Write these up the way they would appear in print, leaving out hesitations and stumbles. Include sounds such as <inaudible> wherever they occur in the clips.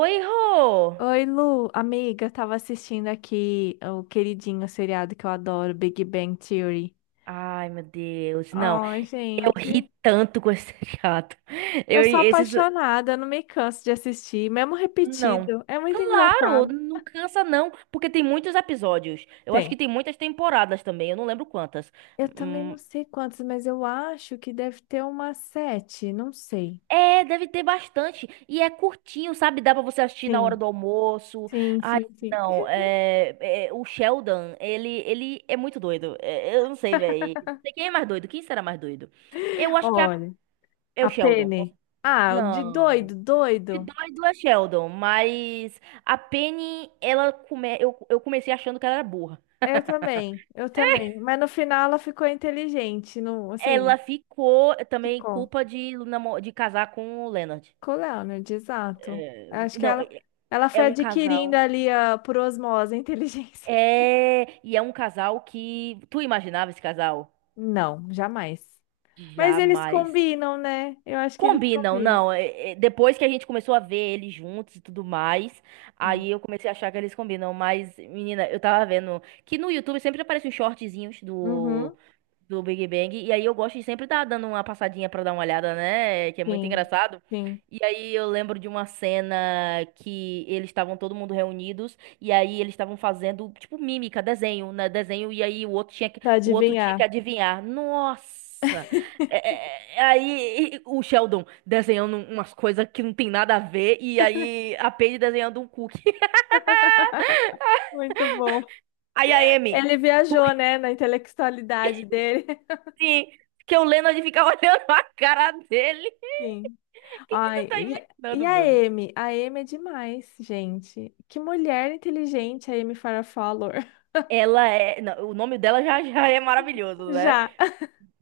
Oi, Rô! Oi, Lu, amiga, tava assistindo aqui o queridinho seriado que eu adoro, Big Bang Theory. Ai, meu Deus, não. Ai, Eu gente, ri tanto com esse <laughs> seriado. eu Eu, sou esses... apaixonada, eu não me canso de assistir, mesmo Não. repetido, é muito Claro, engraçado. não cansa não, porque tem muitos episódios. Eu acho que Tem. tem muitas temporadas também, eu não lembro quantas. Eu também não Hum, sei quantos, mas eu acho que deve ter umas sete, não sei. é, deve ter bastante. E é curtinho, sabe? Dá pra você assistir na hora do Sim, almoço. sim, Ai, sim, sim. não, é, é, o Sheldon, ele é muito doido. É, eu não sei, velho. Não sei quem é mais doido, quem será mais doido? Eu acho que Olha, é a o Sheldon. Penny. Ah, de Não. doido, De doido. doido é Sheldon, mas a Penny, ela come... eu comecei achando que ela era burra. Eu também, eu também. Mas no final ela ficou inteligente, não, assim, Ela ficou também ficou. culpa de de casar com o Leonard. Com o Leonard, exato. É, Acho que Não, é ela é foi um adquirindo casal. ali a, por osmose a inteligência. É, e é um casal que. Tu imaginava esse casal? <laughs> Não, jamais. Mas eles Jamais. combinam, né? Eu acho que eles Combinam, combinam. não. Depois que a gente começou a ver eles juntos e tudo mais, Ah, aí eu comecei a achar que eles combinam. Mas, menina, eu tava vendo que no YouTube sempre aparecem os shortzinhos uhum, do Big Bang. E aí eu gosto de sempre estar dando uma passadinha pra dar uma olhada, né? Que é muito sim, engraçado. sim. E aí eu lembro de uma cena que eles estavam todo mundo reunidos e aí eles estavam fazendo tipo mímica, desenho, né? Desenho e aí Pra o outro tinha que adivinhar. adivinhar. Nossa! <laughs> O Sheldon desenhando umas coisas que não tem nada a ver e aí a Paige desenhando um cookie. <laughs> Muito bom. Aí a Amy, Ele viajou, cookie né, na intelectualidade dele. <laughs> sim, que o Leonard ficava <laughs> olhando a cara dele. Sim. O que que Ai, tu tá e imaginando, a meu Deus? Amy? A Amy é demais, gente. Que mulher inteligente a Amy Farrah Fowler. Ela é, não, o nome dela já é maravilhoso, <laughs> né? Já.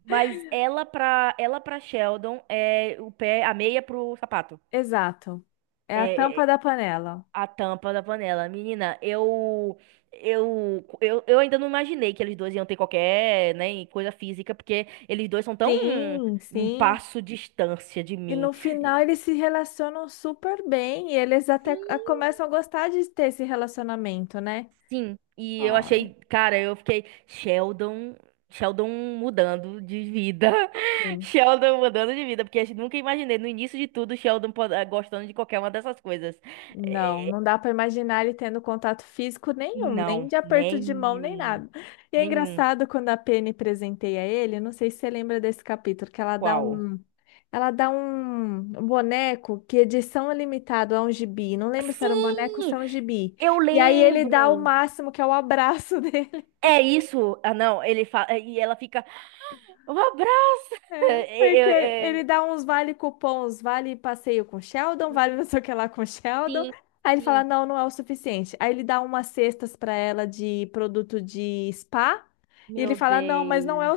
Mas ela pra Sheldon é o pé, a meia pro sapato. Exato. É a É, é, tampa da panela. a tampa da panela. Menina, eu ainda não imaginei que eles dois iam ter qualquer, né, coisa física, porque eles dois são tão um, Sim, um sim. passo distância de E mim. no final eles se relacionam super bem e eles até ah, Sim. começam a gostar de ter esse relacionamento, né? Sim, e eu Ai, achei, cara, eu fiquei, Sheldon mudando de vida. <laughs> sim. Sheldon mudando de vida, porque eu nunca imaginei no início de tudo Sheldon gostando de qualquer uma dessas coisas. Não, Eh, não dá para imaginar ele tendo contato físico nenhum, nem Não, de aperto de mão, nem nenhum, nada. E é nenhum. engraçado quando a Penny presenteia ele, não sei se você lembra desse capítulo, que ela dá um. Qual? Ela dá um boneco que edição é limitado a um gibi. Não lembro se era um boneco ou se Sim, é um gibi. eu E aí ele dá o lembro. máximo, que é o abraço <laughs> dele. É isso. Ah, não, ele fala e ela fica, um abraço. <laughs> É, É, porque é, ele é, dá uns vale cupons, vale passeio com Sheldon, vale não sei o que lá com Sheldon. sim, Aí ele fala, sim. não, não é o suficiente. Aí ele dá umas cestas para ela de produto de spa. E ele Meu fala, não, mas não é Deus. o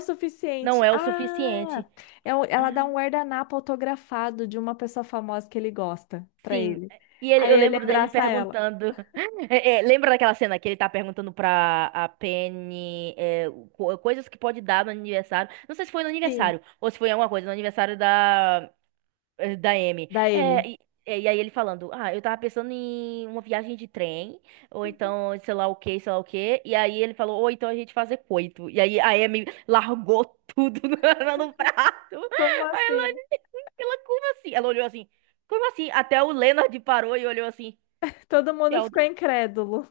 Não suficiente. é o Ah, suficiente. é o- ela dá Ah, um guardanapo autografado de uma pessoa famosa que ele gosta para sim. ele. E ele- Aí eu ele lembro dele abraça ela. perguntando. <laughs> Lembra daquela cena que ele tá perguntando pra a Penny é, coisas que pode dar no aniversário? Não sei se foi no Sim, aniversário ou se foi alguma coisa, no aniversário da Amy. da É, Amy. e, é, e aí ele falando: Ah, eu tava pensando em uma viagem de trem, ou então sei lá o que, sei lá o que. E aí ele falou: Ou então a gente fazer coito. E aí a Amy largou tudo <laughs> no, no prato. Como assim? Ela, como assim? Ela olhou assim, como assim? Até o Leonard parou e olhou assim, Todo mundo Sheldon? ficou incrédulo.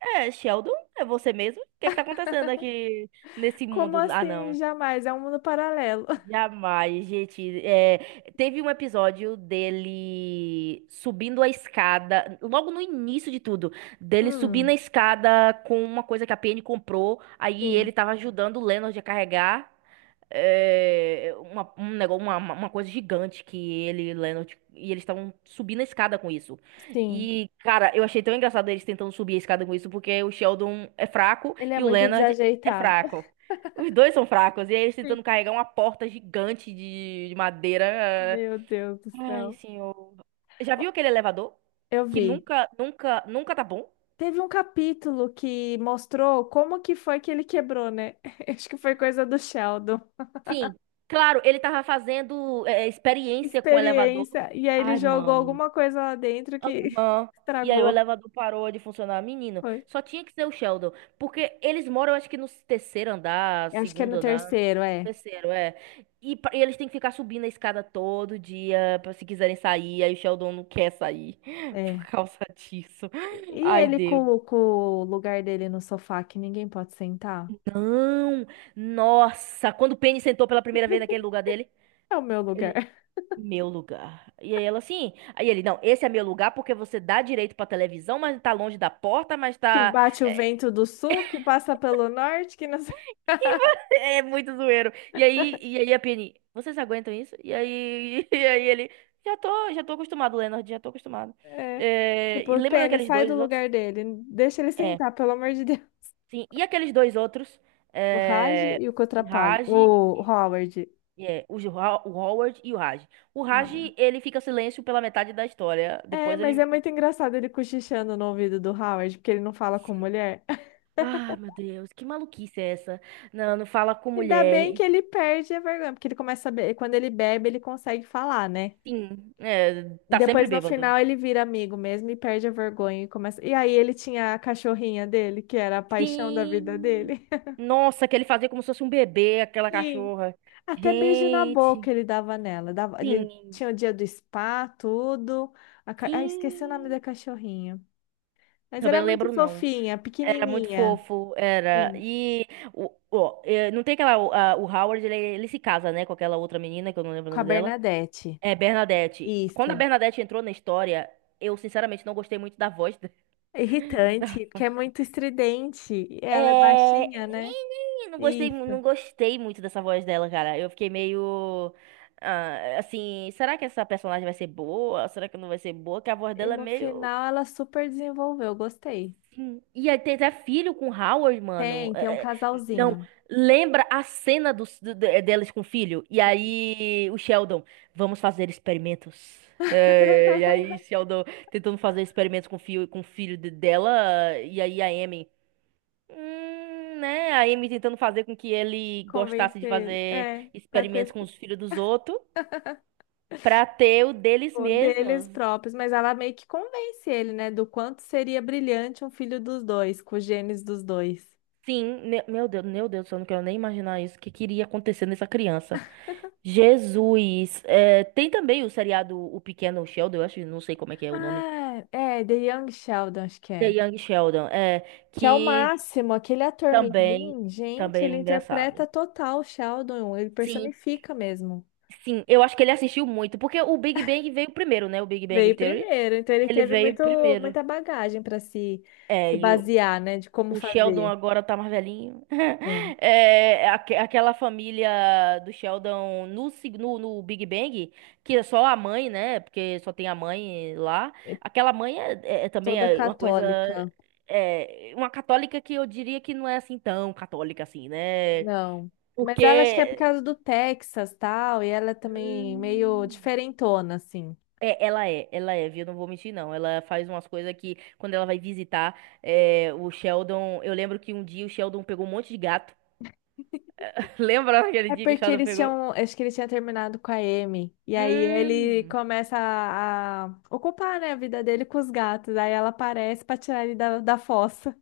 Sheldon, é você mesmo? O que que tá acontecendo aqui nesse Como mundo? Ah, assim? não. Jamais, é um mundo paralelo. <laughs> Jamais, gente. É, teve um episódio dele subindo a escada, logo no início de tudo, dele subindo a Hum. escada com uma coisa que a Penny comprou, aí Sim, ele tava ajudando o Leonard a carregar. É, um negócio, uma coisa gigante que ele e Leonard, e eles estavam subindo a escada com isso. sim. E, cara, eu achei tão engraçado eles tentando subir a escada com isso, porque o Sheldon é fraco Ele é e o muito Leonard é desajeitado. fraco. Os dois são fracos, e aí eles Sim. tentando carregar uma porta gigante de madeira. É. Meu Deus do Ai, céu. senhor. Já viu aquele elevador? Eu Que vi. nunca, nunca, nunca tá bom? Teve um capítulo que mostrou como que foi que ele quebrou, né? <laughs> Acho que foi coisa do Sheldon. Sim. Claro, ele tava fazendo é, experiência com o elevador. Experiência. E aí ele Ai, jogou mano. alguma coisa lá dentro que <laughs> Aham. E aí o estragou. elevador parou de funcionar. Menino, Foi. só tinha que ser o Sheldon. Porque eles moram, acho que no terceiro andar, Eu acho que é segundo no andar. terceiro, é. Terceiro, é. E eles têm que ficar subindo a escada todo dia pra se quiserem sair. Aí o Sheldon não quer sair <laughs> por É. causa disso. E Ai, ele Deus. Com o lugar dele no sofá que ninguém pode sentar? Não! Nossa! Quando o Penny sentou pela primeira vez naquele lugar dele, É o meu lugar. ele. <laughs> Meu lugar. E aí ela assim. Aí ele, não, esse é meu lugar porque você dá direito pra televisão, mas tá longe da porta, mas Que tá. bate o vento do sul, que passa pelo norte, que não. <laughs> É muito zoeiro. E aí a Penny, vocês aguentam isso? <laughs> E aí ele, já tô acostumado, Leonard, já tô acostumado. É. É, Tipo, e o lembra pênis, daqueles sai do dois outros? lugar dele. Deixa ele É, sentar, pelo amor de Deus. sim. E aqueles dois outros, O Raj é, e o o Cotrapalho. Raj, O Howard. é, o Howard e o Raj. O Ah, Raj, né? ele fica em silêncio pela metade da história. É, Depois mas é ele, muito engraçado ele cochichando no ouvido do Howard, porque ele não fala com sim. mulher. <laughs> Ah, meu Deus, que maluquice é essa? Não, não fala com Ainda mulher. bem que E, ele perde a vergonha, porque ele começa a be... quando ele bebe, ele consegue falar, né? sim, é, Então, tá sempre depois, no bêbado. final, ele vira amigo mesmo e perde a vergonha e começa. E aí ele tinha a cachorrinha dele, que era a paixão da vida Sim. dele. Nossa, que ele fazia como se fosse um bebê, <laughs> aquela Sim. cachorra. Até beijo na Gente, boca ele dava nela. Dava, ele sim, tinha o dia do spa, tudo. A, ca- ah, esqueci o nome sim. da cachorrinha. Mas Também era não muito lembro, não. fofinha, Era muito pequenininha. fofo, era. Sim. Não tem aquela. O Howard, ele se casa, né, com aquela outra menina, que eu não lembro o Com a nome dela. Bernadette. É Bernadette. Quando a Isso. Bernadette entrou na história, eu sinceramente não gostei muito da voz. <laughs> Da Irritante, porque voz. é muito estridente. E É... ela é baixinha, né? Não gostei, Isso. Não gostei muito dessa voz dela, cara. Eu fiquei meio. Ah, assim, será que essa personagem vai ser boa? Será que não vai ser boa? Que a voz E dela é no meio. final ela super desenvolveu, gostei. E aí tem até filho com Howard, mano. Tem, tem um Não, casalzinho. lembra a cena delas com o filho? E aí o Sheldon, vamos fazer experimentos. É, e aí Sheldon tentando fazer experimentos com o filho dela. E aí a Amy. Né? A Amy tentando fazer com que ele gostasse de Convencer, fazer é, para experimentos ter com os filhos dos outros pra ter o deles o deles mesmos. próprios, mas ela meio que convence ele, né, do quanto seria brilhante um filho dos dois, com os genes dos dois. Sim, meu Deus, eu não quero nem imaginar isso. O que queria acontecer nessa criança? Jesus! É, tem também o seriado O Pequeno Sheldon, eu acho, não sei como é que é o nome. Ah, é, The Young Sheldon, acho que The é. Young Sheldon, é, Que é o que máximo, aquele ator também, mirim, gente, também é ele engraçado. interpreta total o Sheldon, ele Sim, personifica mesmo. sim, eu acho que ele assistiu muito, porque o Big Bang veio primeiro, né? O Big Bang Veio Theory. primeiro, então ele Ele teve veio muito, primeiro. muita bagagem para se, É, se e basear, né, de como o Sheldon fazer. agora tá mais velhinho. <laughs> Sim, É, aquela família do Sheldon no Big Bang, que é só a mãe, né? Porque só tem a mãe lá. é Aquela mãe é também toda é uma coisa. católica. É, uma católica que eu diria que não é assim tão católica assim, né? Não. Mas ela acho que é por Porque. causa do Texas, tal, e ela é também meio Hum, diferentona, assim. É, ela é, viu? Não vou mentir, não. Ela faz umas coisas que, quando ela vai visitar é, o Sheldon. Eu lembro que um dia o Sheldon pegou um monte de gato. <laughs> Lembra daquele É dia que o porque Shadow eles pegou? tinham, acho que ele tinha terminado com a Amy, e aí ele Hum. começa a ocupar, né, a vida dele com os gatos, aí ela aparece pra tirar ele da fossa,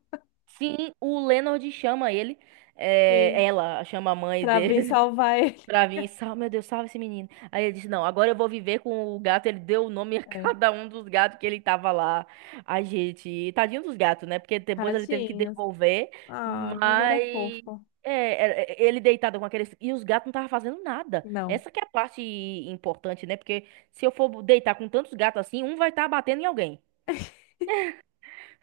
Sim, o Leonard chama ele. É, sim, ela chama a mãe pra vir dele salvar ele. <laughs> pra <laughs> vir. Salve, meu Deus, salve esse menino. Aí ele disse: Não, agora eu vou viver com o gato. Ele deu o nome a <laughs> É, cada um dos gatos que ele tava lá. Ai, gente, tadinho dos gatos, né? Porque depois ele teve que tadinhos. devolver. Ah, mas era Mas. fofo. Ele deitado com aqueles. E os gatos não estavam fazendo nada. Não, Essa que é a parte importante, né? Porque se eu for deitar com tantos gatos assim, um vai estar batendo em alguém.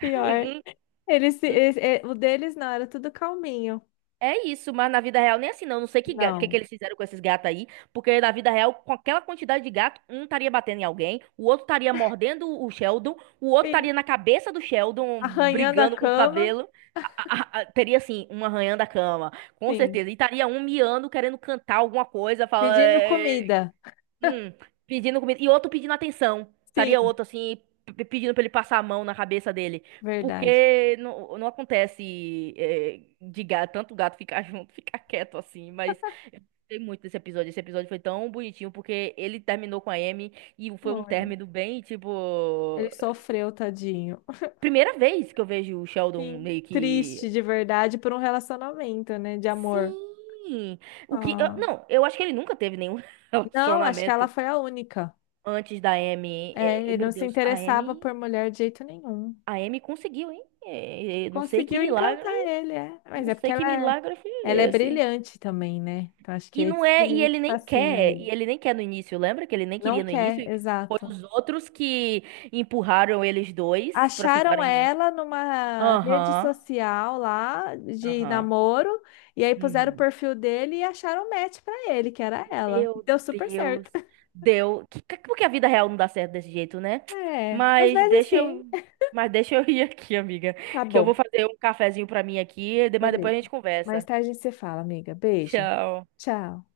pior. Eles, se- eles- é, o deles não, era tudo calminho. É isso, mas na vida real nem assim não. Não sei que, que Não. eles fizeram com esses gatos aí, porque na vida real, com aquela quantidade de gato, um estaria batendo em alguém, o outro estaria mordendo o Sheldon, o outro estaria Sim, na cabeça do Sheldon, arranhando a brigando com o cama, cabelo. Teria assim, um arranhando a cama, com sim. certeza. E estaria um miando, querendo cantar alguma coisa, falando. Pedindo comida. Hum, pedindo comida. E outro pedindo atenção. Estaria Sim, outro assim, pedindo pra ele passar a mão na cabeça dele. verdade. Porque não, não acontece é, de gato, tanto gato ficar <laughs> junto, ficar quieto assim. Mas eu gostei muito desse episódio. Esse episódio foi tão bonitinho porque ele terminou com a Amy e foi um Foi. término bem, tipo. Ele sofreu, tadinho. Primeira vez que eu vejo o Sheldon meio Sim, que. triste de verdade por um relacionamento, né, de amor. Sim! Ah. Não, eu acho que ele nunca teve nenhum <laughs> Não, acho que ela relacionamento foi a única. antes da Amy. É, É, é, ele não meu se Deus, a interessava Amy. por mulher de jeito nenhum. A Amy conseguiu, hein? É, é, não sei que Conseguiu milagre, encantar ele, é. Mas não é porque sei que é, milagre foi ela é esse. brilhante também, né? Então acho que E é não isso que é, e muito ele nem fascina quer, ele. e ele nem quer no início, lembra que ele nem Não queria no início? quer, E foi exato. os outros que empurraram eles dois pra Acharam ficarem juntos. ela numa rede Aham, social lá de aham. namoro, e aí puseram o uhum. perfil dele e acharam o match pra ele, que era ela. Meu Deu super Deus. certo. <laughs> Deu. Por a vida real não dá certo desse jeito, né? É, às Mas vezes deixa sim. eu, mas deixa eu <laughs> ir aqui, amiga, Tá que eu bom, vou fazer um cafezinho pra mim aqui, mas depois a beleza. gente Mais conversa. tarde a gente se fala, amiga. Beijo. Tchau. Tchau.